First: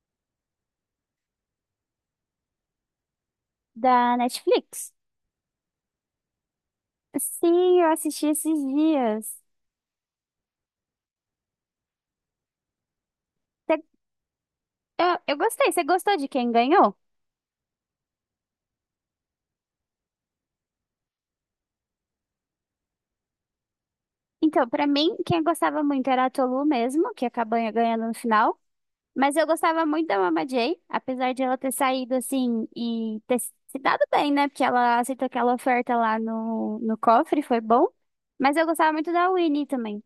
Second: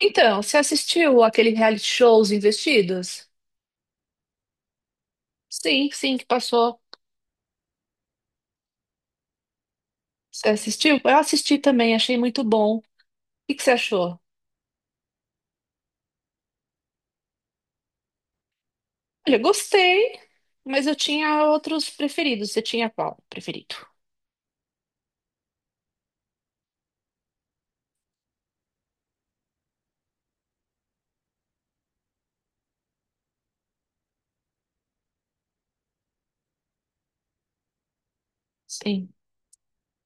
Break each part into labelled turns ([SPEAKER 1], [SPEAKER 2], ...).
[SPEAKER 1] Então, você assistiu aquele reality show Os Investidos?
[SPEAKER 2] Da Netflix.
[SPEAKER 1] Sim, sim, que passou.
[SPEAKER 2] Sim, eu assisti esses dias.
[SPEAKER 1] Você assistiu? Eu assisti também, achei muito bom. O que que você
[SPEAKER 2] Cê-
[SPEAKER 1] achou?
[SPEAKER 2] eu gostei. Você gostou de quem ganhou?
[SPEAKER 1] Olha, gostei, mas eu tinha outros preferidos. Você tinha qual preferido?
[SPEAKER 2] Então, pra mim, quem eu gostava muito era a Tolu mesmo, que acabou ganhando no final. Mas eu gostava muito da Mama Jay, apesar de ela ter saído assim e ter se dado bem, né? Porque ela aceitou aquela oferta lá no cofre, foi bom. Mas eu gostava muito
[SPEAKER 1] Sim.
[SPEAKER 2] da Winnie também.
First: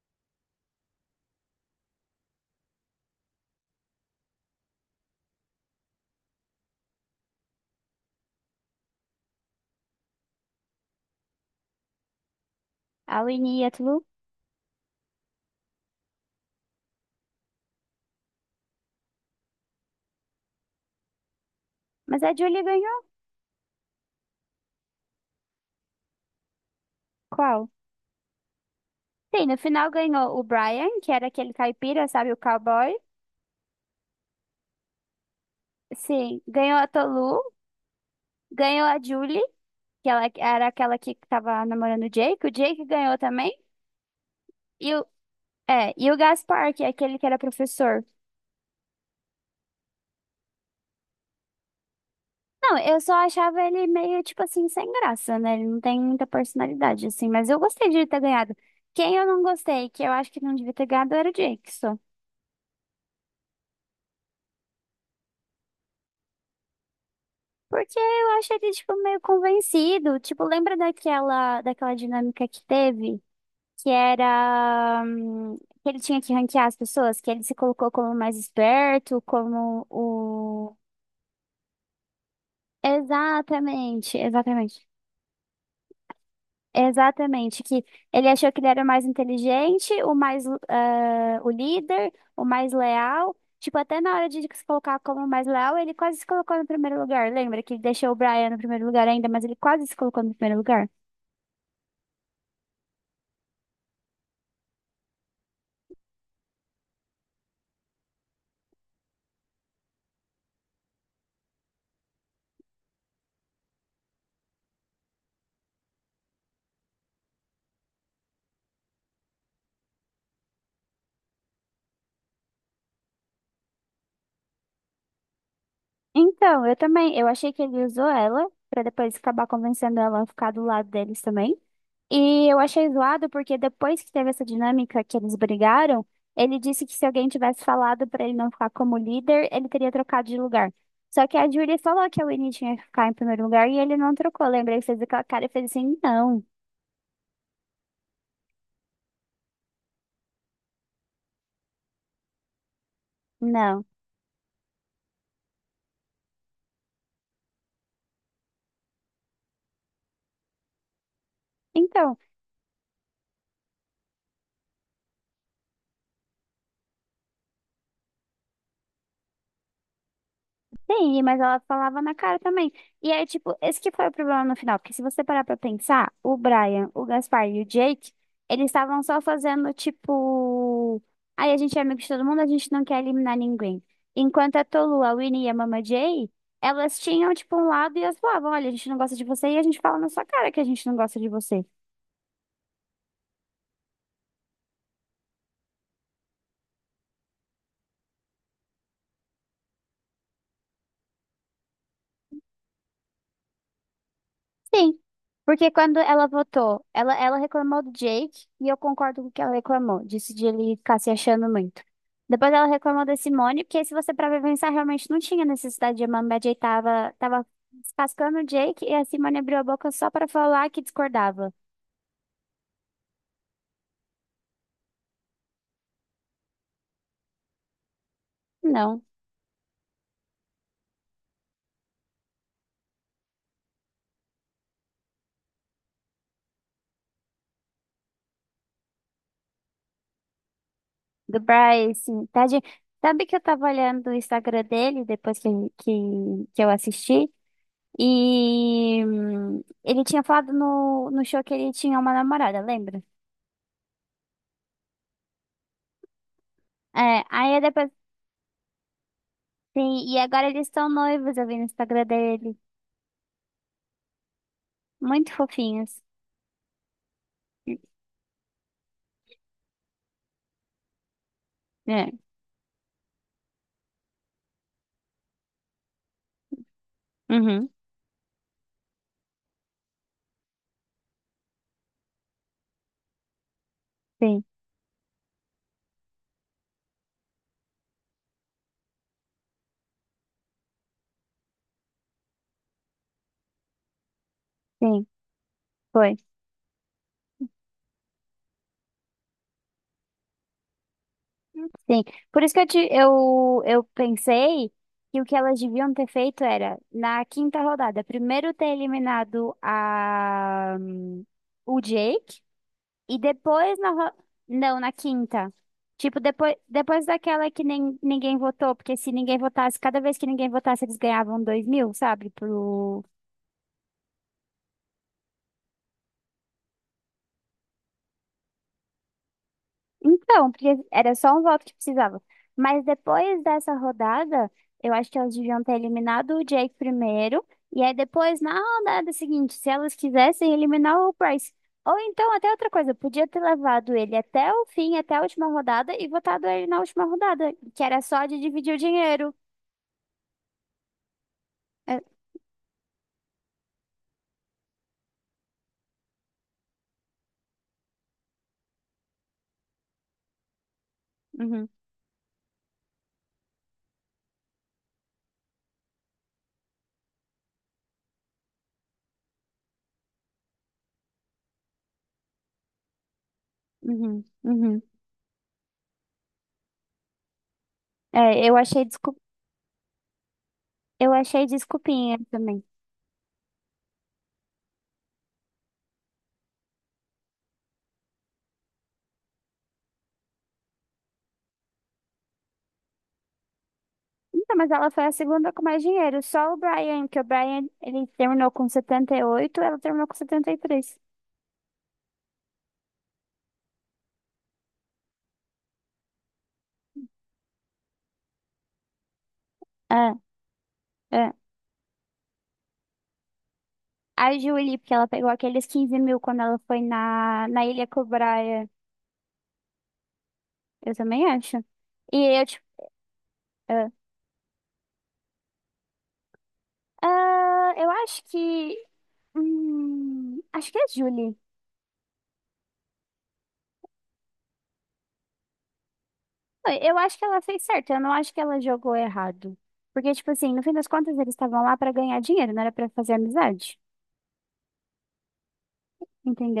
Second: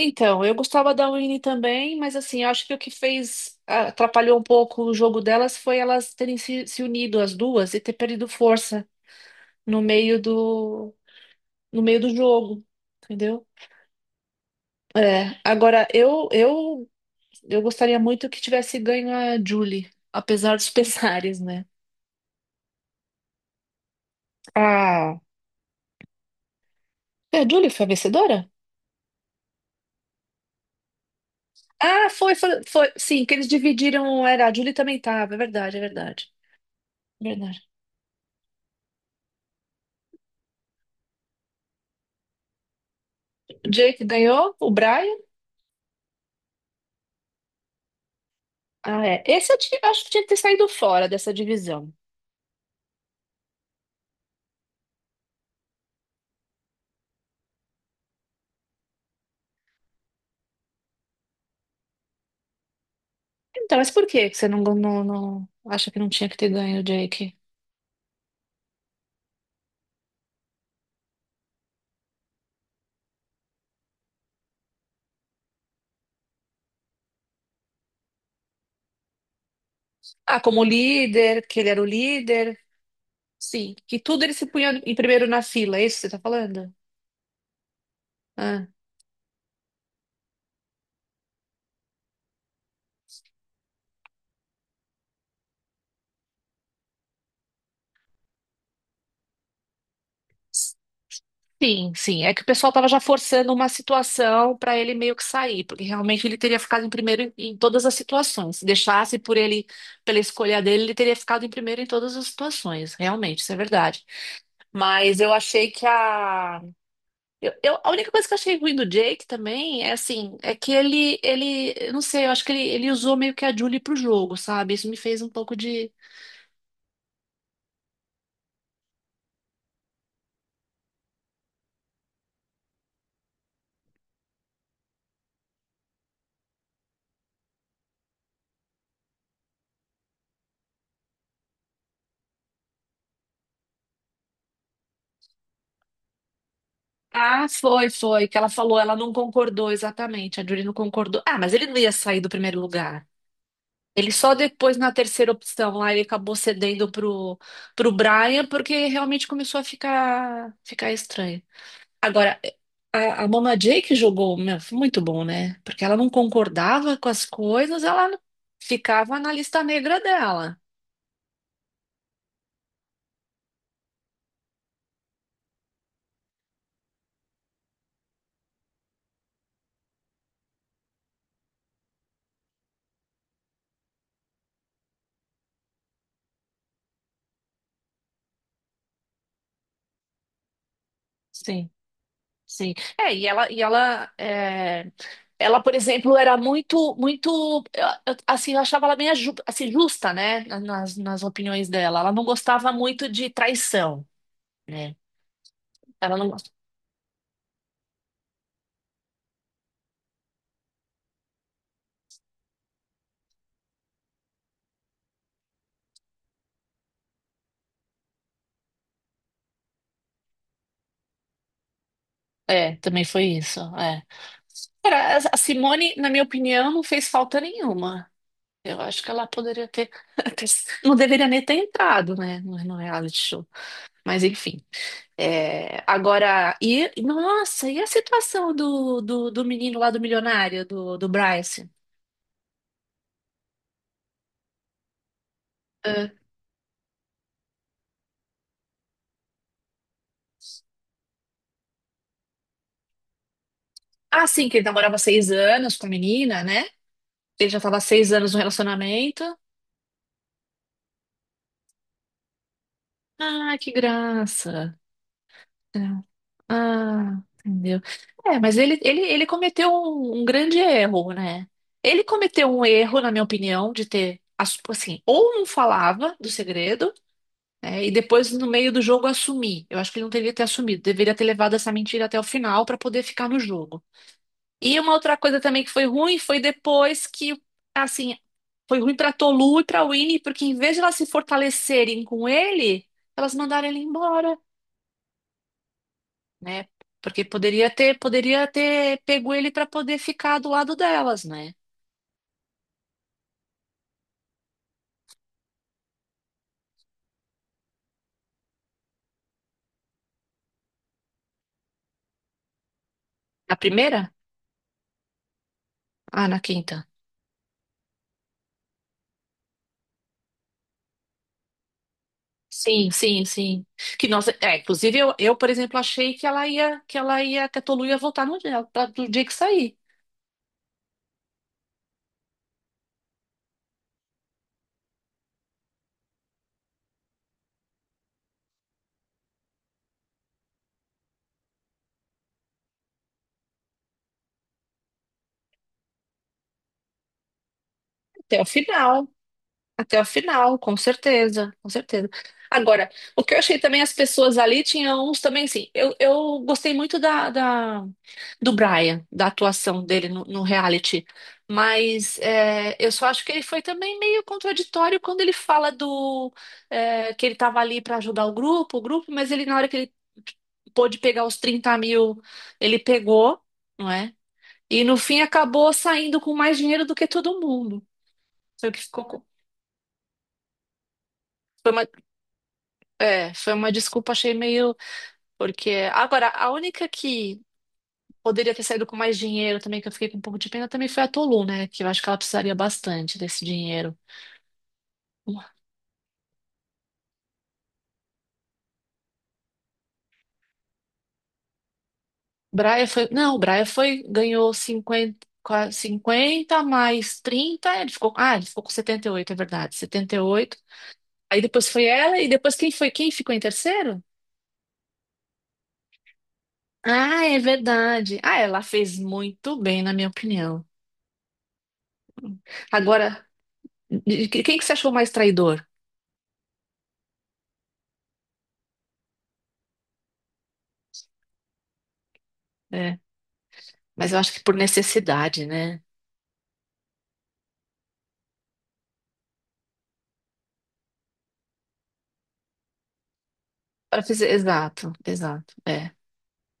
[SPEAKER 1] Então, eu gostava da Winnie também, mas assim, eu acho que o que fez, ah, atrapalhou um pouco o jogo delas foi elas terem se unido as duas e ter perdido força no meio do, no meio do jogo,
[SPEAKER 2] A
[SPEAKER 1] entendeu?
[SPEAKER 2] Winnie e a Tolu.
[SPEAKER 1] É, agora eu gostaria muito que tivesse ganho a Julie, apesar dos pesares, né?
[SPEAKER 2] Mas a Julie ganhou.
[SPEAKER 1] Ah, é, a
[SPEAKER 2] Qual?
[SPEAKER 1] Julie foi a vencedora?
[SPEAKER 2] Sim, no final ganhou o Brian, que era aquele caipira,
[SPEAKER 1] Ah,
[SPEAKER 2] sabe,
[SPEAKER 1] foi,
[SPEAKER 2] o
[SPEAKER 1] foi, foi,
[SPEAKER 2] cowboy.
[SPEAKER 1] sim, que eles dividiram, era, a Julie também tava, é verdade, é verdade,
[SPEAKER 2] Sim, ganhou a
[SPEAKER 1] é
[SPEAKER 2] Tolu,
[SPEAKER 1] verdade.
[SPEAKER 2] ganhou a Julie, que ela era aquela que tava namorando o Jake. O Jake ganhou também.
[SPEAKER 1] O Jake ganhou, o
[SPEAKER 2] E o,
[SPEAKER 1] Brian.
[SPEAKER 2] e o Gaspar, que é aquele que era professor.
[SPEAKER 1] Ah, é. Esse eu acho que tinha que ter saído fora dessa divisão.
[SPEAKER 2] Não, eu só achava ele meio, tipo assim, sem graça, né? Ele não tem muita personalidade, assim. Mas eu gostei de ele ter ganhado. Quem eu não gostei, que eu acho que não devia ter ganhado, era o Jake só.
[SPEAKER 1] Então, mas por que que você acha que não tinha que ter ganho o Jake?
[SPEAKER 2] Porque eu acho ele, tipo, meio convencido. Tipo, lembra daquela dinâmica que teve? que era hum, que ele tinha que ranquear as pessoas, que ele se colocou como o mais esperto, como
[SPEAKER 1] Ah, como
[SPEAKER 2] o.
[SPEAKER 1] líder, que ele era o líder. Sim, que
[SPEAKER 2] Exatamente,
[SPEAKER 1] tudo ele se punha
[SPEAKER 2] exatamente.
[SPEAKER 1] em primeiro na fila, é isso que você tá falando?
[SPEAKER 2] Exatamente, que ele achou que
[SPEAKER 1] Ah,
[SPEAKER 2] ele era o mais inteligente, o mais, o líder, o mais leal. Tipo, até na hora de se colocar como o mais leal, ele quase se colocou no primeiro lugar. Lembra que ele deixou o Brian no primeiro lugar ainda, mas ele quase se colocou no primeiro lugar?
[SPEAKER 1] sim, sim. É que o pessoal tava já forçando uma situação para ele meio que sair, porque realmente ele teria ficado em primeiro em todas as situações. Se deixasse por ele, pela escolha dele, ele teria ficado em primeiro em todas as situações. Realmente, isso é verdade. Mas eu achei que a. A única coisa que eu achei ruim do Jake também é assim, é que eu não sei, eu acho que ele usou meio que a Julie pro jogo, sabe? Isso me fez um pouco de.
[SPEAKER 2] Então, eu também, eu achei que ele usou ela pra depois acabar convencendo ela a ficar do lado deles também. E eu achei zoado porque depois que teve essa dinâmica que eles brigaram, ele disse que se alguém tivesse falado pra ele não ficar como líder, ele teria trocado de lugar. Só que a Julie falou que a Winnie tinha que ficar em primeiro lugar e ele não trocou. Lembra? Ele fez aquela cara e fez assim: não,
[SPEAKER 1] Ah, foi, foi, que ela falou, ela não concordou exatamente, a Julie não concordou. Ah, mas ele não ia sair do primeiro lugar.
[SPEAKER 2] não.
[SPEAKER 1] Ele só depois, na terceira opção, lá ele acabou cedendo pro Brian, porque realmente começou a ficar estranho.
[SPEAKER 2] Então.
[SPEAKER 1] Agora, a Mama Jay que jogou, meu, foi muito bom, né? Porque ela não concordava com as coisas, ela ficava na lista negra dela.
[SPEAKER 2] Sim, mas ela falava na cara também. E aí, tipo, esse que foi o problema no final. Porque se você parar pra pensar, o Brian, o Gaspar e o Jake, eles estavam só fazendo, tipo. Aí a gente é amigo de todo mundo, a gente não quer eliminar ninguém. Enquanto a Tolu, a Winnie e a Mama Jay, elas tinham, tipo, um lado e elas falavam: olha, a gente não gosta de você e a gente fala na sua cara que a gente não gosta de você.
[SPEAKER 1] Sim, sim. É, ela, por exemplo, era muito, muito, assim, eu achava ela bem assim, justa, né? Nas opiniões dela. Ela não gostava muito de traição, né?
[SPEAKER 2] Sim, porque quando
[SPEAKER 1] Ela
[SPEAKER 2] ela
[SPEAKER 1] não gosta.
[SPEAKER 2] votou, ela reclamou do Jake e eu concordo com o que ela reclamou, disse de ele ficar se achando muito. Depois ela reclamou da Simone, porque se você parar pra pensar, realmente não tinha necessidade de Amanda Jay tava descascando o Jake e a Simone abriu a boca só pra falar que discordava.
[SPEAKER 1] É, também foi isso, é. Cara, a Simone, na minha opinião, não fez falta nenhuma. Eu
[SPEAKER 2] Não,
[SPEAKER 1] acho que ela poderia ter- não deveria nem ter entrado, né, no reality show. Mas enfim. É, agora, e nossa, e a situação do menino lá do milionário, do
[SPEAKER 2] do
[SPEAKER 1] Bryce?
[SPEAKER 2] Bryce, tadinho. Sabe que eu tava olhando o Instagram dele depois que,
[SPEAKER 1] É.
[SPEAKER 2] que eu assisti? E ele tinha falado no show que ele tinha uma namorada, lembra?
[SPEAKER 1] Ah, sim, que ele namorava 6 anos com a menina, né?
[SPEAKER 2] É,
[SPEAKER 1] Ele
[SPEAKER 2] aí
[SPEAKER 1] já
[SPEAKER 2] eu
[SPEAKER 1] estava há
[SPEAKER 2] depois,
[SPEAKER 1] 6 anos no relacionamento.
[SPEAKER 2] sim, e agora eles estão noivos, eu vi no Instagram dele.
[SPEAKER 1] Ah, que graça.
[SPEAKER 2] Muito
[SPEAKER 1] É.
[SPEAKER 2] fofinhos.
[SPEAKER 1] Ah, entendeu? É, mas ele cometeu um grande erro, né? Ele
[SPEAKER 2] É,
[SPEAKER 1] cometeu um erro, na minha opinião, de assim, ou não falava do segredo,
[SPEAKER 2] uhum,
[SPEAKER 1] né, e depois no meio do jogo assumir. Eu acho que ele não deveria ter assumido, deveria ter levado essa mentira até o final para poder ficar no jogo.
[SPEAKER 2] sim,
[SPEAKER 1] E uma outra coisa também que foi ruim foi depois assim, foi ruim para Tolu e para Winnie, porque em vez de elas se fortalecerem com ele, elas mandaram ele embora,
[SPEAKER 2] sim, foi.
[SPEAKER 1] né? Porque poderia ter pego ele para poder ficar do lado delas, né?
[SPEAKER 2] Sim, por isso que eu pensei que o que elas deviam ter feito era, na quinta rodada, primeiro ter eliminado o Jake e
[SPEAKER 1] Na
[SPEAKER 2] depois
[SPEAKER 1] primeira?
[SPEAKER 2] não, na quinta. Tipo,
[SPEAKER 1] Ah, na
[SPEAKER 2] depois,
[SPEAKER 1] quinta.
[SPEAKER 2] depois daquela que nem, ninguém votou, porque se ninguém votasse, cada vez que ninguém votasse, eles ganhavam 2.000, sabe?
[SPEAKER 1] Sim, sim, sim. Que nós, é, inclusive eu, por exemplo, achei que a Tolu ia voltar no dia, do dia que sair.
[SPEAKER 2] Então, porque era só um voto que precisava. Mas depois dessa rodada, eu acho que elas deviam ter eliminado o Jake primeiro. E aí depois, na rodada seguinte, se elas quisessem eliminar o Bryce. Ou então, até outra coisa, podia ter levado ele até o fim, até a última rodada, e votado ele na última rodada, que era só de
[SPEAKER 1] Até o
[SPEAKER 2] dividir o
[SPEAKER 1] final.
[SPEAKER 2] dinheiro.
[SPEAKER 1] Até o final, com certeza, com
[SPEAKER 2] É,
[SPEAKER 1] certeza. Agora, o que eu achei também, as pessoas ali tinham uns também, assim, eu gostei muito do Brian, da atuação dele no reality,
[SPEAKER 2] uhum,
[SPEAKER 1] mas é, eu só acho que ele foi também meio contraditório quando ele fala do é, que ele tava ali para ajudar o grupo, mas ele, na hora que ele pôde pegar os 30 mil, ele pegou, não é?
[SPEAKER 2] uhum, uhum.
[SPEAKER 1] E no fim acabou saindo com mais dinheiro do que todo mundo.
[SPEAKER 2] É, eu
[SPEAKER 1] Foi o que
[SPEAKER 2] achei desculpa,
[SPEAKER 1] ficou.
[SPEAKER 2] eu achei desculpinha também.
[SPEAKER 1] É, foi uma desculpa, achei meio. Porque. Agora, a única que poderia ter saído com mais dinheiro também, que eu fiquei com um pouco de pena, também foi a Tolu, né? Que eu acho que ela precisaria bastante desse dinheiro.
[SPEAKER 2] Então, mas ela foi a segunda com mais dinheiro. Só o Brian, que o Brian, ele terminou com 78, ela terminou com 73.
[SPEAKER 1] Braia foi. Não, o Braia foi. Ganhou 50 mais 30. Ele ficou... Ah, ele ficou com 78, é verdade.
[SPEAKER 2] É,
[SPEAKER 1] 78.
[SPEAKER 2] é.
[SPEAKER 1] Aí depois foi ela, e depois quem foi? Quem ficou em terceiro?
[SPEAKER 2] A Julie, porque ela pegou aqueles 15.000 quando ela foi
[SPEAKER 1] Ah, é
[SPEAKER 2] na Ilha com o
[SPEAKER 1] verdade. Ah, ela
[SPEAKER 2] Brian.
[SPEAKER 1] fez muito bem, na minha opinião.
[SPEAKER 2] Eu também acho. E eu, tipo,
[SPEAKER 1] Agora,
[SPEAKER 2] é.
[SPEAKER 1] quem que você achou mais traidor?
[SPEAKER 2] Ah, eu acho que. Acho que é a Julie.
[SPEAKER 1] É. Mas eu acho que por necessidade, né?
[SPEAKER 2] Eu acho que ela fez certo, eu não acho que ela jogou errado. Porque, tipo assim, no fim das contas, eles estavam lá pra ganhar dinheiro, não era pra fazer amizade.
[SPEAKER 1] Para fazer, exato, exato. É,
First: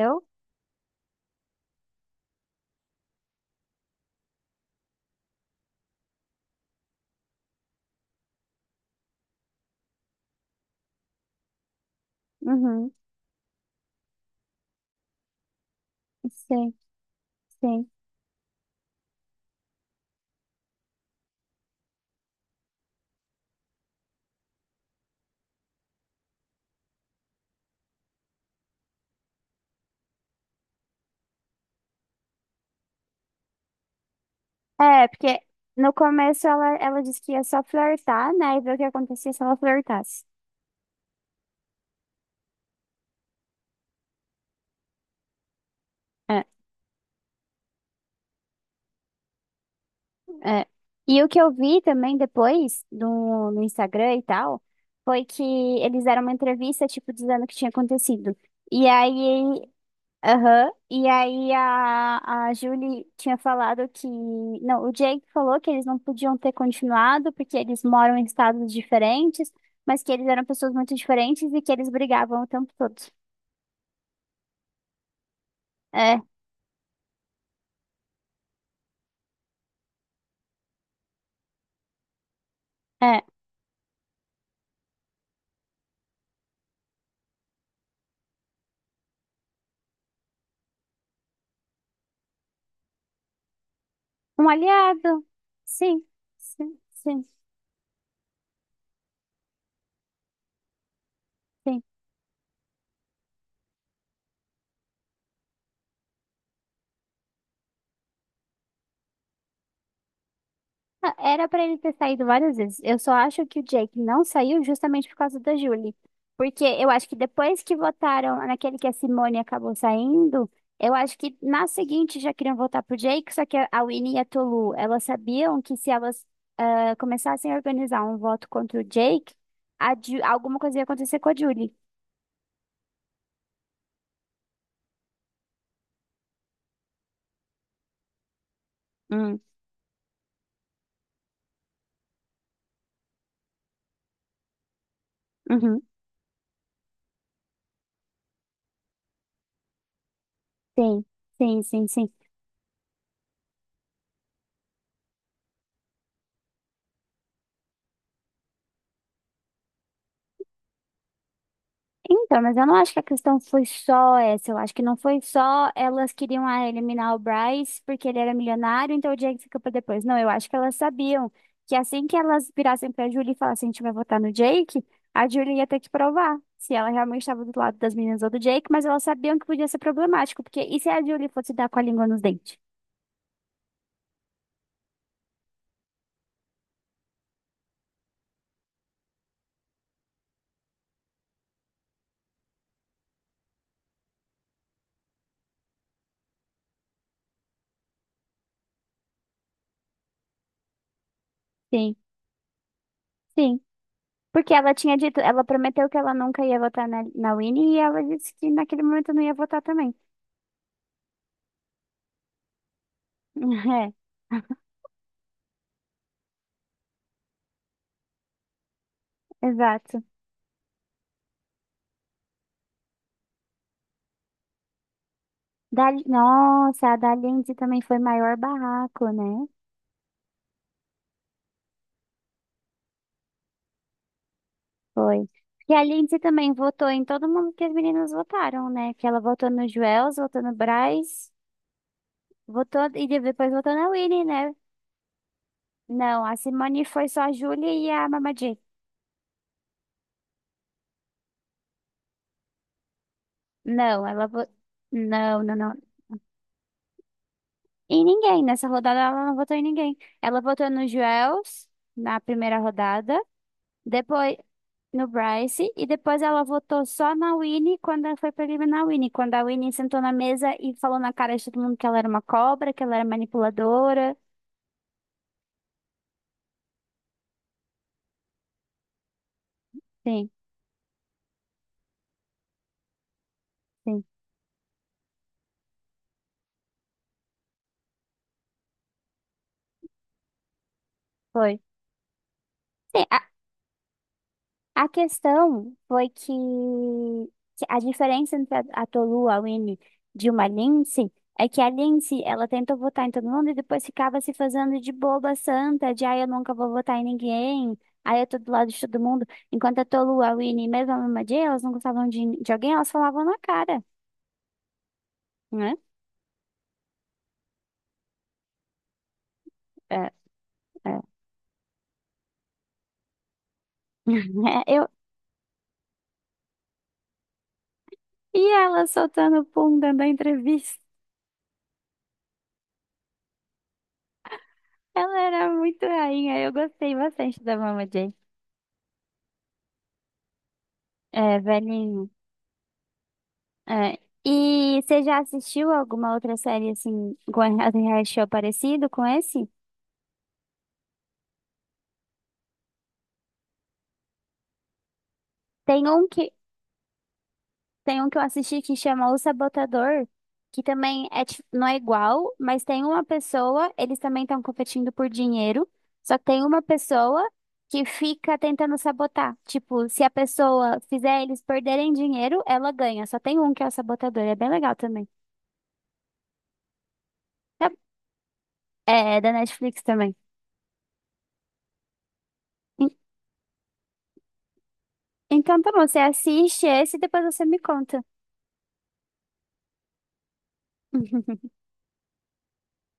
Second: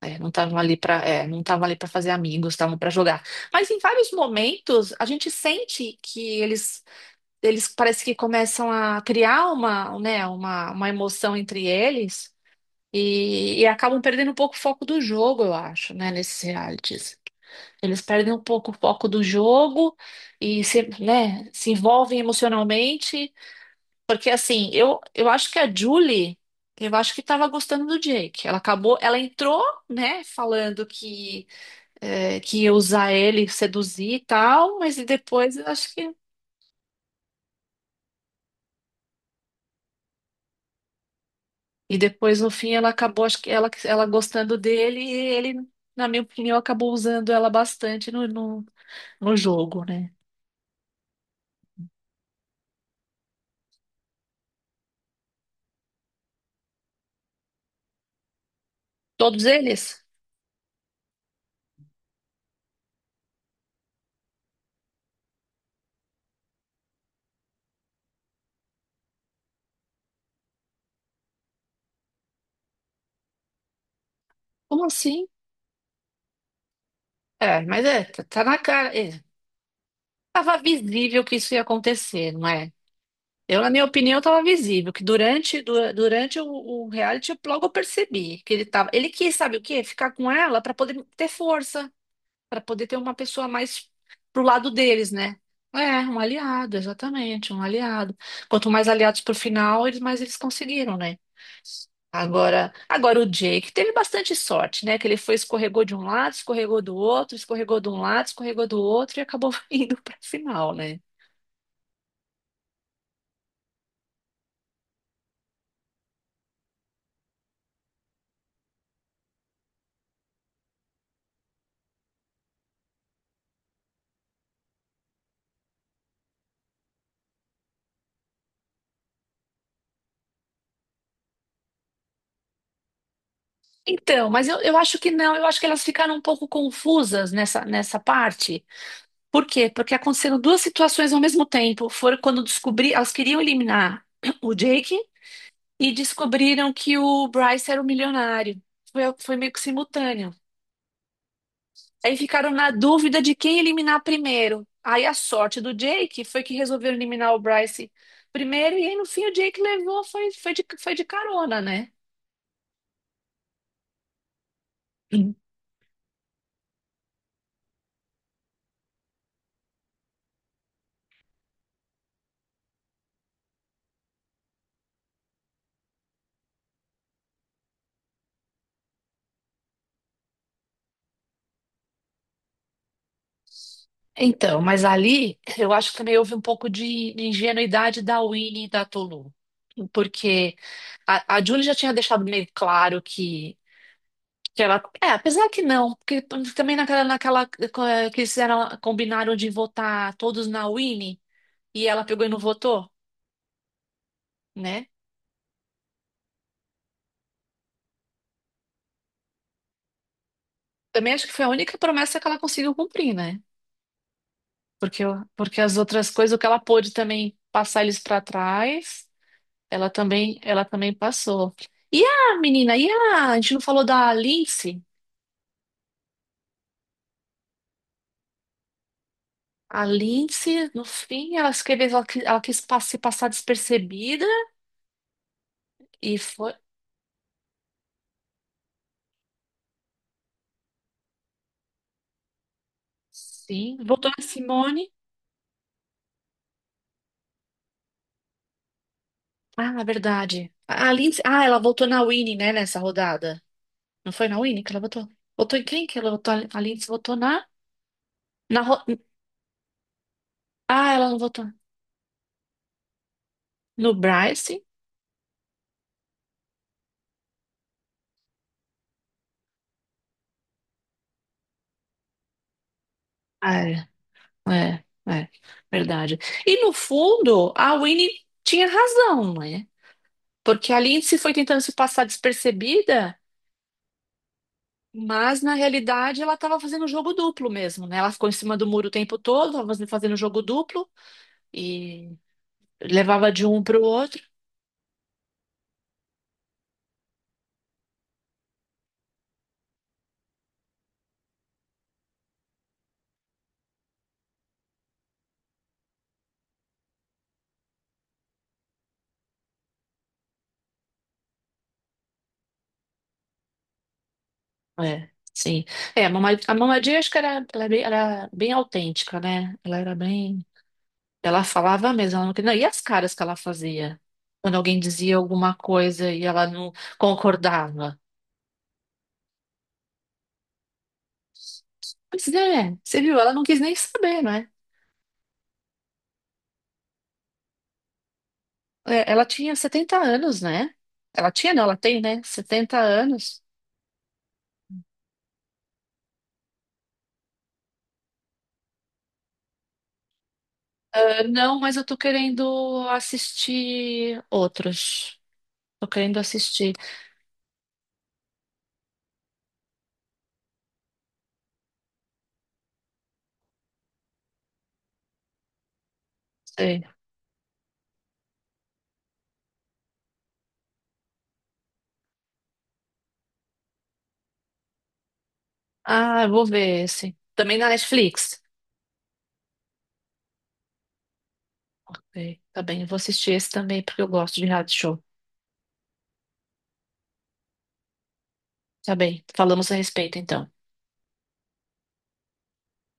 [SPEAKER 1] é, não estavam ali para, é, não estavam ali para fazer amigos, estavam para jogar. Mas em vários momentos a gente sente que eles parece que começam a criar uma, né, uma emoção entre eles
[SPEAKER 2] Uhum.
[SPEAKER 1] e acabam perdendo um pouco o foco do jogo, eu acho, né, nesses
[SPEAKER 2] Sim,
[SPEAKER 1] realities.
[SPEAKER 2] sim.
[SPEAKER 1] Eles perdem um pouco o foco do jogo e se, né, se envolvem emocionalmente. Porque assim, eu acho que a Julie, eu acho que tava gostando do Jake. Ela acabou, ela entrou, né, falando que, é, que ia usar ele, seduzir e tal, mas e
[SPEAKER 2] É, porque
[SPEAKER 1] depois eu
[SPEAKER 2] no
[SPEAKER 1] acho que.
[SPEAKER 2] começo ela disse que ia só flertar, né? E ver o que acontecia se ela flertasse.
[SPEAKER 1] E depois, no fim, ela acabou, acho que ela gostando dele, e ele, na minha
[SPEAKER 2] É,
[SPEAKER 1] opinião, acabou usando ela bastante no jogo, né?
[SPEAKER 2] é. E o que eu vi também depois no Instagram e tal, foi que eles deram uma entrevista, tipo, dizendo o que tinha acontecido. E
[SPEAKER 1] Todos
[SPEAKER 2] aí,
[SPEAKER 1] eles?
[SPEAKER 2] aham, e aí a Julie tinha falado que, não, o Jake falou que eles não podiam ter continuado porque eles moram em estados diferentes, mas que eles eram pessoas muito diferentes e que eles brigavam o tempo todo.
[SPEAKER 1] Como assim?
[SPEAKER 2] É,
[SPEAKER 1] É, mas é, tá, tá na cara. É. Tava visível que isso ia acontecer, não é?
[SPEAKER 2] é.
[SPEAKER 1] Eu, na minha opinião, estava visível, que durante o reality, eu logo percebi que ele tava. Ele quis, sabe o quê? Ficar com ela para poder ter força, para poder ter uma pessoa mais pro
[SPEAKER 2] Um
[SPEAKER 1] lado deles,
[SPEAKER 2] aliado.
[SPEAKER 1] né? É,
[SPEAKER 2] Sim,
[SPEAKER 1] um aliado,
[SPEAKER 2] sim, sim,
[SPEAKER 1] exatamente, um aliado. Quanto mais aliados pro final, eles mais eles conseguiram, né?
[SPEAKER 2] sim.
[SPEAKER 1] Agora, agora o Jake teve bastante sorte, né? Que ele foi, escorregou de um lado, escorregou do outro, escorregou de um lado, escorregou do outro e acabou indo para final, né?
[SPEAKER 2] Ah, era pra ele ter saído várias vezes. Eu só acho que o Jake não saiu justamente por causa da Julie. Porque eu acho que depois que votaram naquele que a Simone acabou saindo, eu acho que na seguinte já queriam votar pro Jake, só que a Winnie e a Tolu, elas sabiam que se elas começassem a organizar um voto contra o Jake, alguma coisa ia acontecer com a Julie.
[SPEAKER 1] Então, mas eu acho que não, eu acho que elas ficaram um pouco confusas nessa parte.
[SPEAKER 2] Hum,
[SPEAKER 1] Por quê? Porque aconteceram duas situações ao mesmo tempo. Foram quando descobri, elas queriam eliminar o Jake
[SPEAKER 2] uhum.
[SPEAKER 1] e descobriram que o Bryce era o milionário. Foi, foi meio que simultâneo.
[SPEAKER 2] Sim, sim, sim, sim.
[SPEAKER 1] Aí ficaram na dúvida de quem eliminar primeiro. Aí a sorte do Jake foi que resolveram eliminar o Bryce primeiro, e aí no fim o Jake levou, foi, foi de carona, né?
[SPEAKER 2] Então, mas eu não acho que a questão foi só essa. Eu acho que não foi só elas queriam eliminar o Bryce porque ele era milionário, então o Jake fica pra depois. Não, eu acho que elas sabiam que assim que elas virassem pra Julie e falassem, a gente vai votar no Jake, a Julie ia ter que provar se ela realmente estava do lado das meninas ou do Jake, mas elas sabiam que podia ser problemático, porque e se a Julie fosse dar com a língua nos dentes?
[SPEAKER 1] Então, mas ali eu acho que também houve um pouco de ingenuidade da Winnie e da Tolu. Porque a Julie já tinha deixado meio claro que ela. É, apesar que não, porque também naquela que eles fizeram- combinaram de votar todos na Winnie e
[SPEAKER 2] Sim,
[SPEAKER 1] ela pegou e não votou,
[SPEAKER 2] sim. Porque ela
[SPEAKER 1] né?
[SPEAKER 2] tinha dito, ela prometeu que ela nunca ia votar na Winnie e ela disse que naquele momento não ia votar também.
[SPEAKER 1] Também acho que foi a única promessa que ela conseguiu cumprir, né? Porque, o- porque as outras coisas, o que ela pôde também passar eles para trás.
[SPEAKER 2] É, exato.
[SPEAKER 1] Ela também passou. E a menina, e a gente não falou da Lindsay?
[SPEAKER 2] Nossa, a da Lindsay também foi maior barraco, né?
[SPEAKER 1] A Lindsay, no fim, ela escreveu, ela, ela quis se passar despercebida
[SPEAKER 2] Foi. Porque a Lindsay
[SPEAKER 1] e
[SPEAKER 2] também
[SPEAKER 1] foi.
[SPEAKER 2] votou em todo mundo que as meninas votaram, né? Que ela votou no Joels, votou no Braz, votou e depois votou
[SPEAKER 1] Sim,
[SPEAKER 2] na
[SPEAKER 1] voltou
[SPEAKER 2] Winnie,
[SPEAKER 1] na
[SPEAKER 2] né?
[SPEAKER 1] Simone.
[SPEAKER 2] Não, a Simone foi só a Júlia e a Mama J.
[SPEAKER 1] Ah, na verdade. A Lindsay, ah, ela voltou na Winnie, né, nessa rodada.
[SPEAKER 2] Não,
[SPEAKER 1] Não
[SPEAKER 2] ela
[SPEAKER 1] foi na
[SPEAKER 2] votou.
[SPEAKER 1] Winnie que ela votou?
[SPEAKER 2] Não, não,
[SPEAKER 1] Votou em
[SPEAKER 2] não.
[SPEAKER 1] quem que ela votou? A Lindsay votou na,
[SPEAKER 2] Em ninguém.
[SPEAKER 1] na.
[SPEAKER 2] Nessa
[SPEAKER 1] ro-
[SPEAKER 2] rodada ela não votou em ninguém. Ela votou no
[SPEAKER 1] ah, ela não votou.
[SPEAKER 2] Joels na primeira rodada.
[SPEAKER 1] No
[SPEAKER 2] Depois
[SPEAKER 1] Bryce?
[SPEAKER 2] no Bryce e depois ela votou só na Winnie quando ela foi pra eliminar a Winnie, quando a Winnie sentou na mesa e falou na cara de todo mundo que ela era uma cobra, que ela era
[SPEAKER 1] Ah, é,
[SPEAKER 2] manipuladora.
[SPEAKER 1] é, é, verdade. E no fundo, a Winnie tinha razão, né?
[SPEAKER 2] Sim,
[SPEAKER 1] Porque a Lindsay foi tentando se passar despercebida,
[SPEAKER 2] sim,
[SPEAKER 1] mas na realidade ela estava fazendo jogo duplo mesmo, né? Ela ficou em cima do muro o tempo todo, estava fazendo jogo duplo
[SPEAKER 2] foi.
[SPEAKER 1] e
[SPEAKER 2] Sim,
[SPEAKER 1] levava de um para o outro.
[SPEAKER 2] a questão foi que a diferença entre a Tolua, a Winnie, de uma Lindsay, é que a Lindsay, ela tentou votar em todo mundo e depois ficava se fazendo de boba santa, de, ah, eu nunca vou votar em ninguém, aí eu tô do lado de todo mundo. Enquanto a Tolua, a Winnie, mesmo a Mama Jay, elas não gostavam de alguém, elas falavam na cara,
[SPEAKER 1] É, sim.
[SPEAKER 2] né?
[SPEAKER 1] É, a Mama Jay, acho que era, ela é era bem autêntica, né? Ela era
[SPEAKER 2] É,
[SPEAKER 1] bem.
[SPEAKER 2] é.
[SPEAKER 1] Ela falava mesmo, ela não queria. E as caras que ela fazia? Quando
[SPEAKER 2] É,
[SPEAKER 1] alguém dizia alguma coisa e ela não concordava.
[SPEAKER 2] E ela soltando o pum, dando a entrevista.
[SPEAKER 1] Pois é, você viu? Ela não quis nem saber, né?
[SPEAKER 2] Ela era muito rainha, eu gostei bastante da Mama Jay.
[SPEAKER 1] É, ela tinha 70 anos, né? Ela
[SPEAKER 2] É,
[SPEAKER 1] tinha, não, ela tem,
[SPEAKER 2] velhinho.
[SPEAKER 1] né? 70 anos.
[SPEAKER 2] É. E você já assistiu alguma outra série assim, com reality show parecido com esse?
[SPEAKER 1] Ah, não, mas eu tô querendo assistir outros.
[SPEAKER 2] Tem
[SPEAKER 1] Tô
[SPEAKER 2] um
[SPEAKER 1] querendo
[SPEAKER 2] que,
[SPEAKER 1] assistir.
[SPEAKER 2] tem um que eu assisti que chama O Sabotador, que também é, não é igual, mas tem uma pessoa, eles também estão competindo por dinheiro, só que tem uma
[SPEAKER 1] Sei.
[SPEAKER 2] pessoa que fica tentando sabotar. Tipo, se a pessoa fizer eles perderem dinheiro, ela ganha. Só tem um que é o sabotador, é bem legal também.
[SPEAKER 1] Ah, eu vou ver esse. Também na Netflix.
[SPEAKER 2] É da Netflix também.
[SPEAKER 1] Ok, tá bem. Eu vou
[SPEAKER 2] En-
[SPEAKER 1] assistir esse também porque eu gosto de reality show.
[SPEAKER 2] Então tá bom, você assiste esse e depois você me conta.
[SPEAKER 1] Tá bem. Falamos a respeito, então.
[SPEAKER 2] Uhum.